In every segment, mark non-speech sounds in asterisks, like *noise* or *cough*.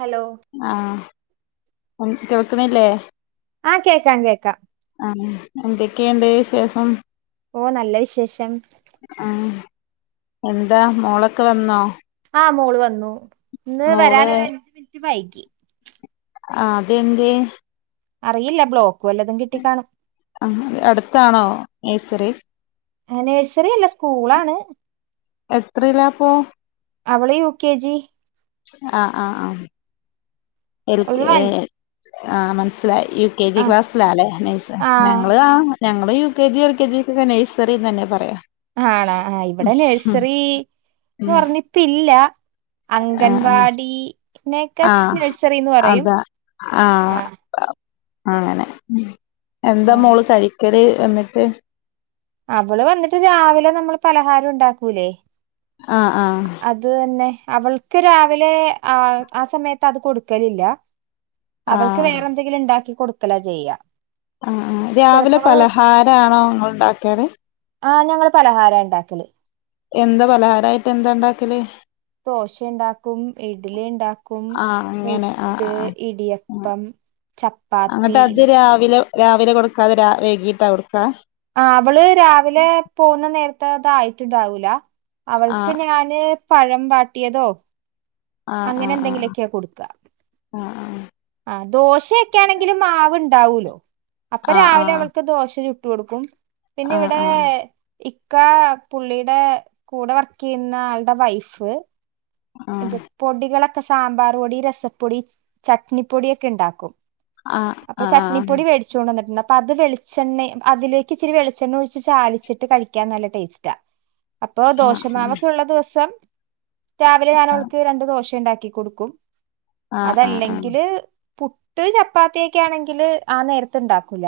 Hello ആഹ് കേൾക്ക്ണില്ലേ ആഹ് കേക്കാം കേക്കാം ആഹ് എന്തൊക്കെണ്ട് വിശേഷം ഓഹ് നല്ല വിശേഷം ആഹ് എന്താ മോളൊക്കെ വന്നോ ആഹ് മോള് വന്നു ഇന്ന് മോള് വരാനൊരു അഞ്ച് മിനിറ്റ് വൈകി ആഹ് അതെന്തെ അറിയില്ല ബ്ലോക്ക് വല്ലതും കിട്ടിക്കാണും ആഹ് അതെ അടുത്താണോ നെഴ്സെറി ആഹ് നെഴ്സെറി അല്ല സ്കൂളാണ് എത്രിലാപ്പോ അവള് യു കെ ജി ആഹ് ആഹ് ആഹ് ആ ഒരു എൽകെ അൻ ആഹ് മനസിലായി കെ ജി ആ ക്ലാസ്സിലാലെ നെഴ്സ ആ ഞങ്ങള് ആഹ് ഞങ്ങള് U K G L K ജികൊക്കെ നെയ്സെറിന്നെന്നാ പറയാ ആണോ ആഹ് ഇവിടെ നഴ്സറിന്ന് പർഞ്ഞ് ഇപ്പില്ല ആഹ് അംഗൻവാടിനെക്കെ ആഹ് നെഴ്സറിന്ന് പറയും അതാ ആഹ് അങ്ങനെ എന്താ ആ മോള് കഴിക്കല് വന്ന്ട്ട് അവള് വന്നിട്ട് രാവിലെ നമ്മള് പലഹാരം ഉണ്ടാക്കൂലേ ആഹ് ആഹ് അത് തന്നെ അവൾക്ക് രാവിലെ ആഹ് ആ സമയത്ത് അത് കൊട്ക്കലില്ല അവൾക്ക് ആഹ് വേറെ എന്തെങ്കിലും ഇണ്ടാക്കി കൊട്ക്കല ചെയ്യാ ആഹ് ആഹ് രാവിലെ ചെലപ്പോ പലഹാരം ആണോ ഇങ്ങള് ഇണ്ടാക്കെല് ആഹ് ഞങ്ങള് പലഹാര ഇണ്ടാക്കെല് എന്താ പലഹാരായിട്ട് എന്താ ഇണ്ടാക്കല് ദോശ ഇണ്ടാക്കും ഇഡ്ലി ഇണ്ടാക്കും ആ അങ്ങനെ ആ പുട്ട് ആ ആ ഇടിയപ്പം ചപ്പാത്തി ഇന്നട്ട് അത് രാവിലെ രാവിലെ കൊടുക്കാതെ വൈകിട്ടാ കൊട്ക്ക ആഹ് അവള് രാവിലെ പോവ്ന്ന നേരത്തെ അത് ആയിട്ട് ഇണ്ടാവൂല ആ അവൾക്ക് ഞാന് പഴം വാട്ടിയതോ ആ ആ അങ്ങനെ ആ എന്തെങ്കിലൊക്കെയാ കൊട്ക്കാ ആ ആഹ് ദോശയൊക്കെ ആണെങ്കിലും മാവ് ഇണ്ടാവൂലൊ അപ്പ ആ ആ രാവിലെ ആ അവൾക്ക് ദോശ ചുട്ട് കൊടുക്കും പിന്നെ ആ ആ ഇവിടെ ഇക്ക പുള്ളിടെ കൂടെ വർക്ക് ചെയ്യുന്ന ആളുടെ വൈഫ് ഇത് പൊടികളൊക്കെ സാമ്പാർ പൊടി രസപ്പൊടി ചട്നി പൊടിയൊക്കെ ഇണ്ടാക്കും ആ അപ്പ ആ ആ ചട്നിപൊടി വേട് ച്ചോണ്ടൊന്ന്ട്ട്ണ്ട് അപ്പത് വെളിച്ചെണ്ണ അതിലേക്കിച്ചിരി വെളിചെണ്ണൊഴിച്ച് ചാലിച്ചിട്ട് കഴിക്ക്യാൻ നല്ല ടേസ്റ്റാ. അപ്പൊ ദോശമാവൊക്കെള്ള ദൊവസം രാവിലെ ഞാനവൾക്ക് രണ്ട് ദോശെണ്ടാക്കി കൊടുക്കും. ആ ആ ആ ആ ആ ആ ആ ആ അതല്ലങ്കില് പുട്ട്, ചപ്പാത്ത്യക്കെണെങ്കില് ആ നേരത്ത്ണ്ടാക്കൂല്ല.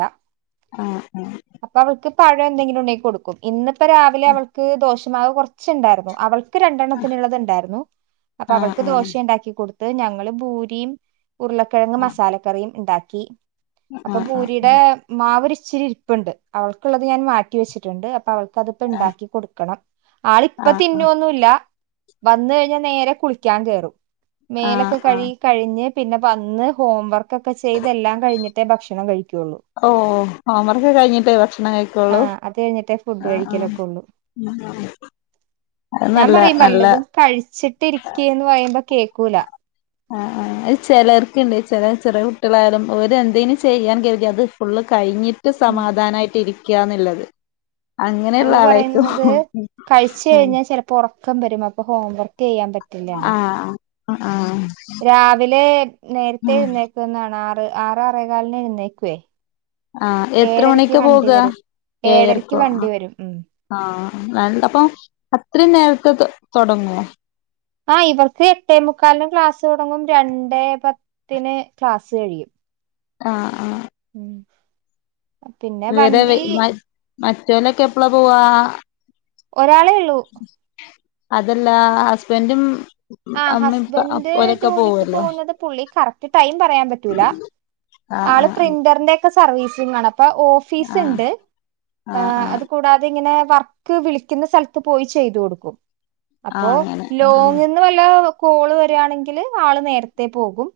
ആഹ് ആഹ് അപ്പവൾക്ക് പഴം എന്തെങ്കിലുണ്ടെങ്കി കൊടുക്കും ഇന്ന്പ്പൊ രാവിലെ അവൾക്ക് ദോശമാവ് കൊർച്ച്ണ്ടാറ്ന്നു അവൾ ക്ക് രണ്ടെണ്ണത്തിന്ളളത് ണ്ടാര്ന്നു. അപ്പൊ അവൾക്ക് ദോശെണ്ടാക്കി കൊടുത്ത് ഞങ്ങള് ബൂരിം ഉരുളക്കിഴങ്ങ് മസാലക്കറിയും ഇണ്ടാക്കി അപ്പൊ ബൂരിടെ മാവൊരിച്ചിരി ര് പ്പ്ണ്ട് അവൾക്കുള്ളത് ഞാൻ മാറ്റി വെച്ച്ട്ട്ണ്ട് അപ്പൊ അവൾക്കത്പ്പ ണ്ടാക്കി കൊട്ക്കണം. ആ ആ ആളിപ്പൊ തിന്നൊന്നുല്ല വന്ന് കഴിഞ്ഞാ നേരെ കുളിക്ക്യാൻ കേറും. ആ മേലൊക്കെ ആ കഴ്കി കഴിഞ്ഞ് പിന്നെ വന്ന് ഹോംവർക്കൊക്കെ ചെയ്തെല്ലാം കഴിഞ്ഞി ട്ടെ ഭക്ഷണം കഴിക്ക്യൊള്ളു. ഓഹ് ഹോം വർക്ക് കഴിഞ്ഞിട്ടേ ഭക്ഷണം കഴി ആ ക്കൊളളൂ അത് കഴിഞ്ഞിട്ടേ ഫുഡ് ആഹ് ആഹ് കഴിക്കലൊക്കെ ഉള്ളൂ ഉം ആഹ് അത് ഞാൻ നല്ലാ പറയും നല്ലാ വല്ലതും കഴിച്ചിട്ടിരിക്കേന്ന് പറയുമ്പോ കേക്കൂല്ല. ആഹ് ആഹ് അത് ചെലർക്ക്ണ്ട് ചെലേ ചെറ്യേ കുട്ട്യെളായാലും അവരെന്തേനും ചെയ്യാൻ കെര്ത്യാ അത് ഫുളള് കഴിഞ്ഞി ട്ട് സമാധാനായിട്ടിരിക്ക്യാന്ന്ള്ളത്. അവള് അങ്ങനെയുളളാ ളായിക്കോ ഉം ആഹ് പ്പൊറക്കം വെരും അപ്പം ഹോംവർ ക്കെയ്യാൻ പറ്റില്ല. ആഹ് ആഹ് ആഹ് രാവിലെ നേര്ത്തെ എഴുന്നേക്ക്ന്നാണ് ആറ് ആറ് ആറേ കാലിന് എഴുന്നേക്കുവേ. ആഹ് എത്ര ഏഴരക്ക് മണിക്കാ വണ്ടി പോക്കാ? വരും ഏഴരക്ക് ഏഴരക്കോ വണ്ടി ആഹ് വരും ഉം ആഹ് ആഹ് അല്ല പ്പൊ അത്രയും നേരത്തെ ത് തൊടങ്ങോ? ആഹ് ഇവക്ക് എട്ടേ മുക്കാലിന് ക്ലാസ്സൊട്ങ്ങും രണ്ടെ പത്തിന് ക്ലാസ് കഴിയും. ആഹ് ആഹ് ഉം പിന്നെ വണ്ടീ മറ്റോലെക്കെപ്പളാ പോവ്വാ? ഒരാളേ ള്ളൂ. അതല്ല ഹസ്ബെന്റും ആഹ് ഹസ്ബെൻ് ജോലിക്ക് പോവുന്നത് പുള്ളി കറക്റ്റ് ടൈം പറയാം പറ്റൂല്ലാ. ആഹ് ആള് ആഹ് പ്രിന്ററിന്റെക്കെ സർവ്വീസിംഗാണ്. അപ്പൊ ആഹ് ഓഫീസ്ണ്ട് ആഹ് അത് കൂടാതിങ്ങനെ വർക്ക് വിളിക്ക്ന്ന സ്ഥൽത്ത് പോയി ചെയ്ത് കൊടുക്കും. അപ്പോ ആഹ് അങ്ങനെ ലോങ് ന്ന് വല്ലോം കോള് വെരാണെങ്കില് ആള് നേരത്തെ പോകും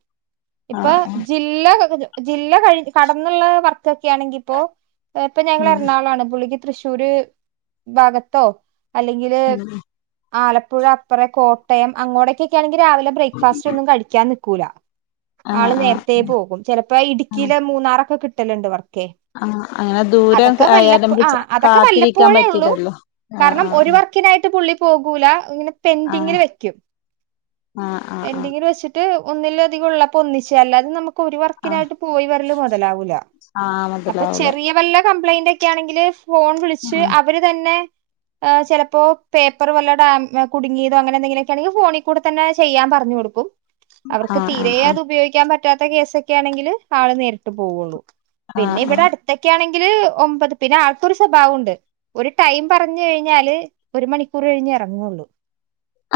ഇപ്പൊ ആഹ് ആഹ് ജി ല്ല ജില്ല കഴി കടന്ന്ള്ള വർക്കൊക്ക്യാണെങ്കിപ്പോ ഇപ്പൊ ഞങ്ങള് ഉം എറണാകൊളാണ് പുളളിക്ക് തൃശ്ശൂര് ഭാഗത്തൊ അല്ലെങ്കില് ആലപ്പുഴ അപ്പറെ കോട്ടയം അങ്ങോടേക്കെക്കേണെങ്കില് രാവിലെ ബ്രെക്ക്ഫാസ്റ്റൊന്നും കഴിക്കാൻ നിക്കൂല്ല ആഹ് ആള് ആഹ് നേര്ത്തേ പോകും ചെലപ്പോ ഇടി ആഹ് ക്കിലെ മൂന്നാറൊക്കെ കിട്ടല്ണ്ട് വർക്കേ. ആഹ് അങ്ങനെ ദൂരം അതൊക്കെ ആയാലും വല്ലപ്പോ നമുക്ക് ആഹ് ച- അതൊക്കെ കാത്തിരിക്കാൻ വല്ലപ്പോഴേ ഒള്ളൂ പറ്റില്ലല്ലോ ആഹ് കാരണം ഒരു ആഹ് വർ ക്കിനായിട്ട് പുള്ളി പോകൂല്ല ഇങ്ങനെ പെന്റിങില് വെക്കും ആഹ് ആഹ് ആഹ് ആഹ് പെന്റിങ് ല് വെച്ച്ട്ട് ഒന്നിലധികം ഉള്ളപ്പൊന്നിച്ച് അല്ലാതെ നമ ക്കൊരു ആഹ് വർക്കിനായിട്ട് പോയി വരല് മൊതലാവൂല. ആഹ് അപ്പൊ മുതലാവൂല ചെറിയ വെല്ല കംപ്ലയിന്റൊക്കെ ആണെങ്കില് ഫോൺ വിളിച്ച് ആഹ് അവര് തന്നെ ആഹ് ചെലപ്പോ പേപ്പറ് വല്ലോ ഡാം ഏഹ് കുടുങ്ങിയതൊ അങ്ങനെ എന്തെങ്കിലൊക് ക്കെ ആണെങ്കി ഫോണി കൂടെ തന്നെ ചെയ്യാൻ പറഞ്ഞു കൊടുക്കും. അവർക്ക് ആഹ് തീരേ ആഹ് ആഹ് അതുപയോഗിക്കാൻ പ റ്റാത്ത കേസൊക്കെ ആണെങ്കില് ആള് നേരിട്ട് പോവൊള്ളൂ. പിന്നെ ആഹ് ഇവിടെ അടു ത്തൊക്കെയാണെങ്കില് ഒമ്പത് പിന്നെ ആൾക്കൊരു സ്വഭാവമുണ്ട് ഒരു ടൈം പറഞ്ഞു കഴിഞ്ഞാല്, ഒരു മണിക്കൂറ് കഴിഞ്ഞേ എറങ്ങുള്ളൂ.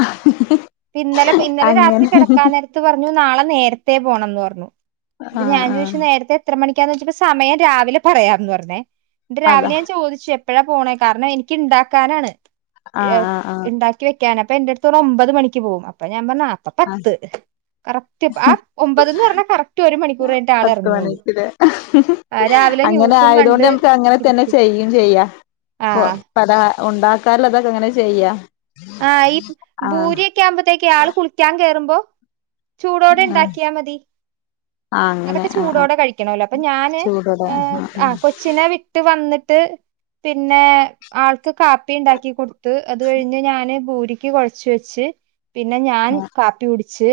ആ ഹ് ഹ് ഇന്നലെ പ്പൊ, ഇന്നലെ രാത്രി കെടക്കാൻ നേരത്ത് പറഞ്ഞു, നാളെ നേരത്തേ പോണംന്ന് പറഞ്ഞു. അപ്പൊ ആഹ് ഞാൻ ചോദിച്ചു ആഹ് നേരത്തെ എത്ര മണിക്കാന്ന് ചോദിച്ചപ്പോ സമയം രാവിലെ പറയാംന്ന് പറഞ്ഞേ. എന്നിട്ട് അതാ രാവിലെ ഞാൻ ചോദിച്ചു, എപ്പഴാ പോണേ കാരണം എനിക്ക്ണ്ടാക്കാനാണ് ആഹ് എഹ് ആഹ് ആഹ് ഇണ്ടാക് ക്കി വെക്കാൻ, അപ്പൊ എന്റെടുത്ത് പറഞ്ഞു, ഒമ്പത് മണിക്ക് പോവും. അപ്പ ഞാൻ പറഞ്ഞു അപ്പ ആഹ് പത്ത് കറക്റ്റ് ആ ഒമ്പതന്ന് പറഞ്ഞാ കറക്റ്റ് ഒരു മണിക്കൂർ കഴിഞ്ഞിട്ട് ആൾ പത്ത് ഇറങ്ങുള്ളൂ മണിക്ക്ലേ രാവിലെ അങ്ങനെ ന്യൂസും ആയതോണ്ട് കണ്ട് ഞമ്മക്ക് അങ്ങനെ തന്നെ ഇരിക്കും ചെയ്യും ചെയ്യ,. ഇപ്പൊ ആഹ് പല ഉണ്ടാക്കാല്ലതൊക്കെങ്ങനെ ചെയ്യാ ആഹ് ഈ ആഹ് ഭൂരി ഒക്കെയാവുമ്പൊത്തേക്ക് ആള് കുളിക്കാൻ കേറുമ്പോ ചൂടോടെ ആഹ് ഇണ്ടാക്കിയാ മതി. ആഹ് അങ്ങനെ അതൊക്കെ ആഹ് ആഹ് ചൂടോടെ കഴിക്കണവല്ലോ, അപ്പൊ ഞാന് ചൂടോടെ ഏഹ് ആഹ് ആ ആഹ് കൊച്ചിനെ വി ട്ട് വന്നിട്ട് പിന്നെ ആൾക്ക് കാപ്പി ഇണ്ടാക്കി കൊടുത്ത് അത് കഴിഞ്ഞ് ഞാ ന് ഭൂരിക്ക് കൊഴച്ച് വെച്ച്, പിന്നെ ഞാൻ കാപ്പി കുടിച്ച്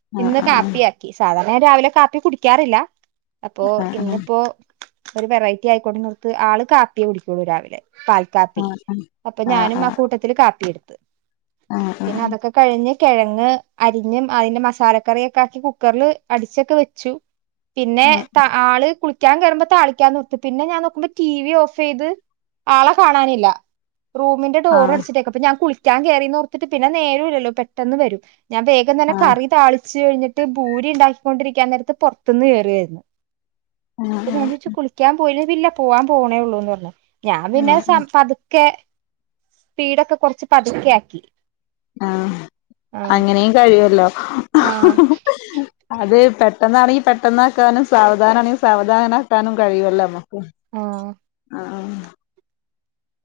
ആഹ് ഇന്ന് ആഹ് കാപ്പിയാക്കി, സാധാരണ ഞാൻ രാവിലെ കാപ്പി കുടിക്കാറില്ല. അപ്പൊ ആഹ് ഇന്ന്പ്പോ ഒരു വെറൈറ്റി ആയിക്കോട്ടേന്നോർത്ത്, ആള് കാപ്പിയേ കുടിക്കുള്ളൂ രാവിലെ. പാൽ കാപ്പി. ആഹ് അപ്പൊ ആഹ് ഞാനും ആ ആഹ് കൂട്ട ത്തില് കാപ്പിയെടുത്ത്. ആഹ് പിന്നതൊക്കെ കഴിഞ് കെഴങ്ങ് അരിഞ്ഞ് അതിന്റെ മസ് സാലക്കറിയൊക്കാക്കി കുക്കർല് അടിച്ചൊക്കെ വെച്ചു. പിന്നെ ആള് കുളി ക്കാൻ കേറുമ്പോ താളിക്കാന്നോർത്തു. പിന്നെ ഞാൻ നോക്കുമ്പൊ ടി വി ഓഫെയ്ത് ആളെ കാണാനില്ല. റൂമിന്റെ ആഹ് ആഹ് ഡോർ ആഹ് അടിച്ചിട്ടേക്കുക. അപ്പ ഞാൻ കുളിക്കാൻ കേറീന്നോർത്തിട്ട് പിന്നെ നേരംഇല്ലലോ, പെട്ടെന്ന് വരും. ഞാൻ വേഗ് ഗംതന്നെ ആഹ് കറി താളിച്ച് കഴിഞ്ഞിട്ട് ഭൂരി ഉണ്ടാക്കിക്കൊണ്ടിരിക്കാൻ നേരത്ത് പൊർത്തുന്ന് കേറി വരുന്നു. ആഹ് അപ്പൊ ഞാൻ ആഹ് ചോദിച്ചു. കുളിക്കാൻ പോയില്ല. ഇല്ല പോവാൻ പോണേഒള്ളൂന്ന് പറഞ്ഞു. ഞാൻ ആഹ് പിന്നെ ആഹ് സം പതുക്കെ സ്പീഡൊക്കെ കൊറച്ച് പതുക്കെയാക്കി. ആഹ് അങ്ങനെയും കഴിയൊല്ലോ. ആഹ് അത് പെട്ടെന്നാണെങ്കിൽ പെട്ടെന്നാക്കാനും സാവധാനാണെങ്കി സാവധാനാണെങ്കി സാവധാനാക്കാനും കഴിയൊല്ലോ അമ്മ ക്ക്. ആ ആഹ്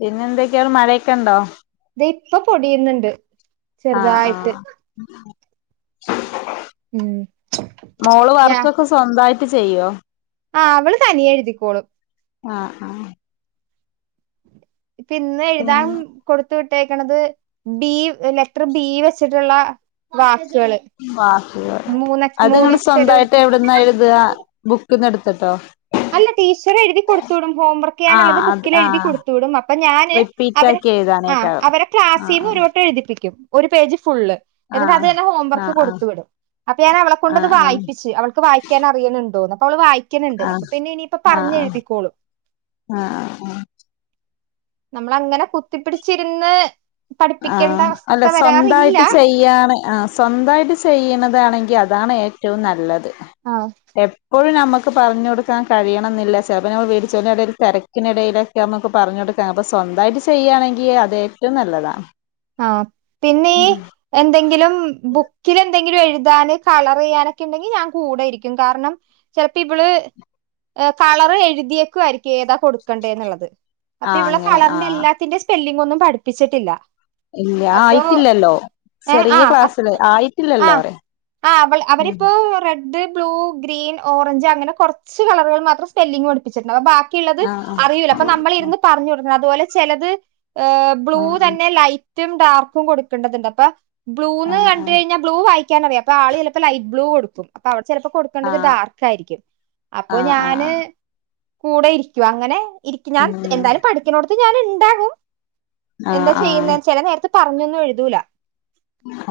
പിന്നെന്തൊക്കെയാണ് മഴയൊക്കെ ഉണ്ടോ? ദേ ഇപ്പ പൊടിയുന്ന് ണ്ട്. ആഹ് ആഹ് ഉം മോള് ഞാ വർക്കൊക്കെ സ്വന്തായിട്ട് ചെയ്യോ? ആഹ് അവള് തനിയേ എഴുതിക്കോളും. ആഹ് ആഹ് ഇപ്പ ഇന്നെഴുതാൻ പിന്നെ കൊടു ത്ത് വിട്ടേക്ക്ണത് ബീ ലെറ്റർ ബീ വെച്ചിട്ടുള്ള വാക്ക്കള്. വാക്കുകള്. അത്ങ്ങള് സ്വന്തായിട്ട് എവിടുന്നാ എഴുതാ, ബുക്ക്ന്ന്ട്ത്ത്ട്ടോ? അല്ല ടീച്ചർ എഴുതി കൊടുത്തു വിടും. ആഹ് ഹോംവർക്കെയ്യാനുള്ളത് അത് ബുക്കില് എഴുതി ആഹ് കൊടുത്തു വിടും. അപ്പൊ ഞാന് റിപ്പീറ്റ് അവരെ ആക്കി എഴുതാനേക്കാരം അവരെ ആഹ് ക്ലാസ്സീന്നൊരു വട്ടം എഴുതിപ്പിക്കും ഒരു പേജ്ഫുള്ള് എന്നിട്ടത് ആഹ് തന്നെ ഹോംവർക്ക് ആഹ് കൊടുത്തു വിടും. അപ്പൊ ഞാൻ അവളെ കൊണ്ടത് ആഹ് വായിപ്പിച്ച് അവൾക്ക് വായിക്കാൻ അറിയണ് ഇണ്ടോന്ന്. അപ്പൊ അവള് വായിക്ക്ണ് ണ്ട്. ആഹ് പിന്നെ ഇനിയിപ്പ ആഹ് ആഹ് ആഹ് പറഞ്ഞെഴുതിക്കോളു. ആഹ് ആഹ് നമ്മള് അങ്ങനെ കുത്തിപ്പിടിച്ചിരുന്ന് പഠിപ്പിക്കേണ്ട ആഹ് അല്ല അവസ്ഥ വരാറില്ല സ്വന്തായിട്ട് ചെയ്യാണ് ആഹ് സ്വന്തായിട്ട് ചെയ്യ്ണതാണെങ്കി അതാണ് ഏറ്റവും നല്ലത്. ആഹ്. എപ്പോഴും നമുക്ക് പറഞ്ഞ് കൊടുക്കാൻ കഴിയണംന്നില്ല. ചെലപ്പം ഞമ്മൾ *unintelligible* ഇടയിൽ തെരക്കിനിടയില് ഒക്കെ നമുക്ക് പറഞ്ഞ് കൊടുക്കാൻ. അപ്പം സ്വന്തായിട്ട് ചെയ്യാണെങ്കി അത് ഏറ്റവും നല്ലതാ. ആഹ് പിന്നേ എന്തെങ്കിലും ബുക്കിലെന്തെങ്കിലും എഴുതാന് കളറെയ്യാനൊക്കെ ഇണ്ടെങ്കി ഞാൻ കൂടെ ഇരിക്കും. കാരണം ചെലപ്പോ ഇവള് കളർ എഴുതിയേക്കുവായിരിക്കും. ഏതാ കൊടുക്കണ്ടേന്നുള്ളത് അപ്പൊ ആഹ് ഇവളെ അങ്ങനെ കളറിന്റെ ആഹ് എല്ലാത്തിന്റെ സ്പെല്ലിംങ്ങൊന്നും പഠിപ്പിച്ചിട്ടില്ല. ഇല്ല അപ്പൊ ആയിട്ടില്ലല്ലോ ഏഹ് ചെറിയ ആഹ് ക്ലാസ്സില് ആയിട്ടില്ലല്ലോ പറയാ. ആഹ് അവൾ ഉം അവരിപ്പോ red, blue, green, orange അങ്ങനെ കൊറച്ച് കളുകൾ മാത്രം സ്പെല്ലിംഗ് പഠി പ്പിച്ചിട്ടുണ്ട്. ബാക്കിയുള്ളത് ആഹ് ആഹ് അറിയൂല്ല അപ്പം നമ്മൾ ഇരുന്ന് പറഞ്ഞ് കൊടുക്കണം. അതുപോലെ ചെലത് ഏഹ്. ബ്ലൂ ആഹ് ആഹ് തന്നെ ലൈറ്റും ഡാർക്കും കൊടുക്കണ്ടതുണ്ട്. അപ്പൊ ബ്ലൂന്ന് ആഹ് ആഹ് കണ്ട് കഴിഞ്ഞാ ബ്ലൂ വായിക്കാനറിയാ അപ്പ ആള് ചിലപ്പോ ലൈറ്റ് ബ്ലൂ കൊടുക്കും. അപ്പ അവിടെ ചിലപ്പോ കൊടു ക്കണ്ടത് ആഹ് ഡാർക്ക് ആയിരിക്ക്യും. അപ്പൊ ആഹ് ഞാന് ആഹ് കൂടെ ഇരിക്ക്യും. അങ്ങനെ ഇരിക്കും ഞാൻ ഉം എന്തായാലും പഠിക്ക്ണോട്ത്ത് ഞാൻ ഇണ്ടാകും. ആഹ് എന്താ ആഹ് ചെയ്യ്ന്നേന്ന് ചെല നേരത്ത് പറഞ്ഞൊന്നും എഴുതൂല.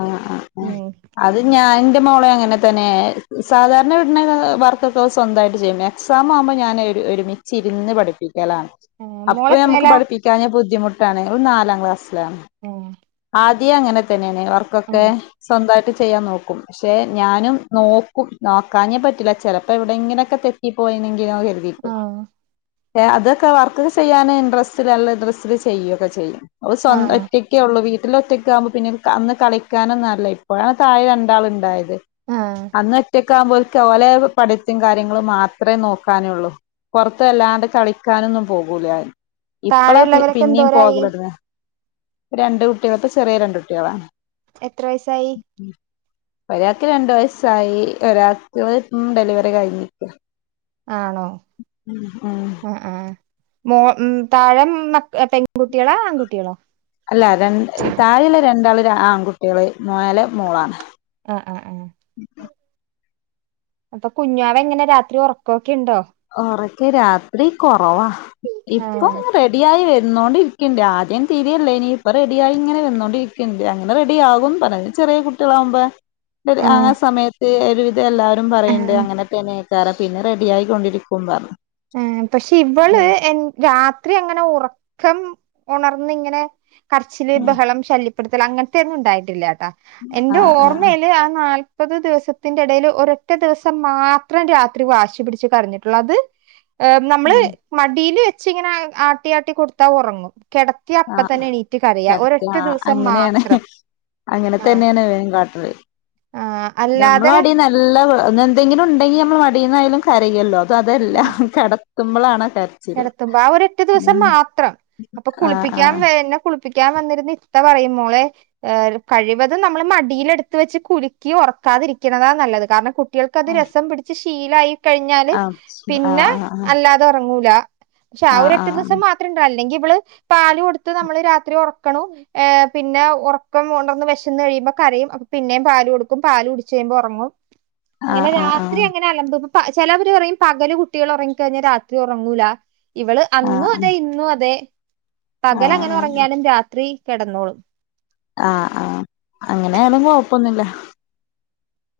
ആഹ് ആഹ് ആഹ്. ഉം അത് ഞാൻ ഇന്റെ മോളെ അങ്ങനെ തന്നെ. സാധാരണ വിട്ണെ വർക്കൊക്കെ ഓൾ സ്വന്തായിട്ട് ചെയ്യും. പിന്നെ എക്സാം ആവുമ്പം ഞാൻ ഒരു ഒരുമിച്ചിര്ന്ന് പഠിപ്പിക്കലാണ്. അപ്പൊ ഞമ്മക്ക് മോളെത്രേലാ? പഠിപ്പിക്കാഞ്ഞാ ബുദ്ധിമുട്ടാണ്. ഓള് നാലാം ക്ലാസ്സിലാണ്. ഉം. ആദ്യേ അങ്ങനെ തന്നേണ്. വർക്കൊക്കെ സ്വന്തായിട്ട് ചെയ്യാൻ നോക്കും. പക്ഷെ ഞാനും നോക്കും. നോക്കാഞ്ഞാ പറ്റില്ല ചെലപ്പോ എവിടെങ്ങനെയൊക്കെ തെറ്റിപ്പോയീനെങ്കി ഞാൻ ഹെൽ. *unintelligible* അതൊക്കെ വർക്കൊക്കെ ചെയ്യാൻ ഇൻട്രസ്റ്റില് നല്ല ഇൻട്രസ്റ്റില് ചെയ്യൊക്കെ ചെയ്യും. ഓള് സ്വം ആഹ് ഒറ്റക്കേ ഉള്ളു വീ ട്ടില് ഒറ്റക്കാവുമ്പം പിന്നെ ഇന്ക്ക് അന്ന് കളിക്കാനൊന്നും ആരൂല്ല. ഇപ്പോഴാ താഴെ രണ്ടാള് ഇണ്ടായത്. ആഹ്. അന്ന് ഒറ്റക്കാവമ്പം ഓല്ക്ക് ഓലെ പഠിത്തിം കാര്യങ്ങളും മാത്രേ നോക്കാനൊള്ളൂ. പൊറത്ത് വല്ലാണ്ട് കളിക്കാനൊന്നും പോകൂല. ഇപ്പളാ പി താഴെയുള്ളവരൊക്കെ പിന്നിം എന്തോരായി പോകല് തൊട്ങ്ങ്. രണ്ടു കുട്ട്യേള് ഇപ്പോ ചെറ്യേ രണ്ട് കുട്ട്യേളാ. എത്ര വയസായി? ഉം. ഒരാക്ക് രണ്ടു വയസ്സായി ഒരാക്ക് ഉം ഡെലിവറി കഴിഞ്ഞ് നിക്കാ. ആണോ ഉം ആഹ് ആഹ്. മോ ഉം താഴെം മ പെൺകുട്ടികളാ ആൺകുട്ടികളോ? അല്ല രണ്, താഴെല്ലെ രണ്ടാള് ര് ആൺകുട്ടിയേള് മേലേ മോളാണ്. ആഹ് ആഹ് ആഹ്. അപ്പൊ കുഞ്ഞാവ എങ്ങനെ രാത്രി ഒറക്കോക്കെ ഇണ്ടോ? ഒറക്ക് രാത്രി കൊറവാ. ആ ഇപ്പം റെ ഡിയായി വര്ന്നോണ്ടിരിക്ക്ണ്ട്. ആദ്യം തീരെയില്ലേനി ഇപ്പോ റെഡിയായി ഇങ്ങനെ വന്നോണ്ടിരിക്ക്ണ്ട് അങ്ങനെ റെഡിയാകും. *unintelligible* ചെറിയ കുട്ടികളാവുമ്പെ ഡെ ആ സമയത്ത് ഒരു ഇതെല്ലാരും ആ പറയ്ണ്ട് അങ്ങനെത്തെന്നേക്കാരം പിന്നെ റെഡി ആയി കൊണ്ടിരിക്കും പറഞ്ഞ് ഏഹ് പക്ഷെ ഇവള് എൻ രാത്രി അങ്ങനെ ഉറക്കം ഉണർന്ന് ഇങ്ങനെ കരച്ചില് ബഹളം ശല്യപ്പെടുത്തൽ അങ്ങനത്തെ ഒന്നും ഉണ്ടായിട്ടില്ലാട്ടോ എന്റെ ആഹ് ആഹ് ഓർമയില് ആ നാല് നാല്പത് ദിവസത്തിന്റെ എടേല് ഒരൊറ്റ ദിവസം മാത്രം രാത്രി വാശി പിടിച്ച് കരഞ്ഞിട്ടൊള്ളൂ അത് നമ്മള് മടീല് വെച്ചിങ്ങനെ ആട്ടിആട്ടി കൊട്ത്താ ഒറങ്ങും കെട ത്തിയ അപ്പം ആഹ് തന്നെ എണീറ്റ് കരയാ എടക്ക് ഒരൊറ്റ ആഹ് ദിവസം അങ്ങനേണ് മാത്രം അങ്ങനെ ആഹ് തന്നെയാണ് ഇവനും കാട്ടല് ആഹ് നമ്മളെ അല്ലാതെ മടീന്ന് നല്ല എന്തെങ്കിലുണ്ടെങ്കി നമ്മളെ മടിന്നയാലും കരയല്ലോ ഇത് അതെല്ലാം കെടത്ത്മ്പളാണ് ആ കര കെടത്തുമ്പോ ആ ഒരൊറ്റ ദിവസം മാത്രം അപ്പൊ ആഹ് കുളിപ്പിക്കാൻ ആഹ് വെര് എന്നെ കുളി പ്പിക്കാൻ വന്നിര്ന്ന ഇത്ത പറയും മോളെ ഏ കഴിവതും നമ്മള് മടിയിലെട്ത്ത് വെച്ച് കുലുക്കി ഉറക്കാതിരിക്ക്ണതാ നല്ലത് കാരണം കു ട്ട്യേള്ക്ക് അത് രസം പിടിച്ച് ശീലായി കഴിഞ്ഞാല് ആഹ് പിന്നെ ആഹ് അല്ലാ തെ ഒറങ്ങൂല പക്ഷെ ആ ഒരൊറ്റ ആഹ് ദിവസം മാ ത്രം അല്ലെങ്കില് ഇവള് പാല് കൊടുത്ത് നമ്മള് രാത്രി ഒറക്ക്ണു ഏഹ് പിന്നെ ഉറക്കം ഉണർന്ന് വിശന്ന് കഴിയുമ്പോ കരയും അപ്പ പിന്നേം പാല് കൊടുക്കും പാല് കുടിച്ച് കഴിയുമ്പോ ഉറങ്ങും അങ്ങനെ ആഹ് ആഹ് രാത്രി അങ്ങനെ അലമ്പ് പ ചെലവര് പറയും പകല് കുട്ടികൾ ഒറങ്ങി കഴിഞ്ഞാ രാത്രി ഉറങ്ങൂല ഇവള് അന്നും ആഹ് അതെ ഇന്നു അതെ പകലങ്ങനെ ആഹ് ഉറങ്ങിയാലും രാത്രി കിടന്നോളും ആഹ് ആഹ് അങ്ങനാണെ കൊഴപ്പൊന്നുല്ല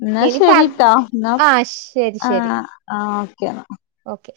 ഇന്നാ ഇനി പ ശെരിട്ടൊ ഇന്നാ ആഹ് ശരി ശരി ആഹ് ആഹ് ഓക്കെന്നാ ഓക്കെ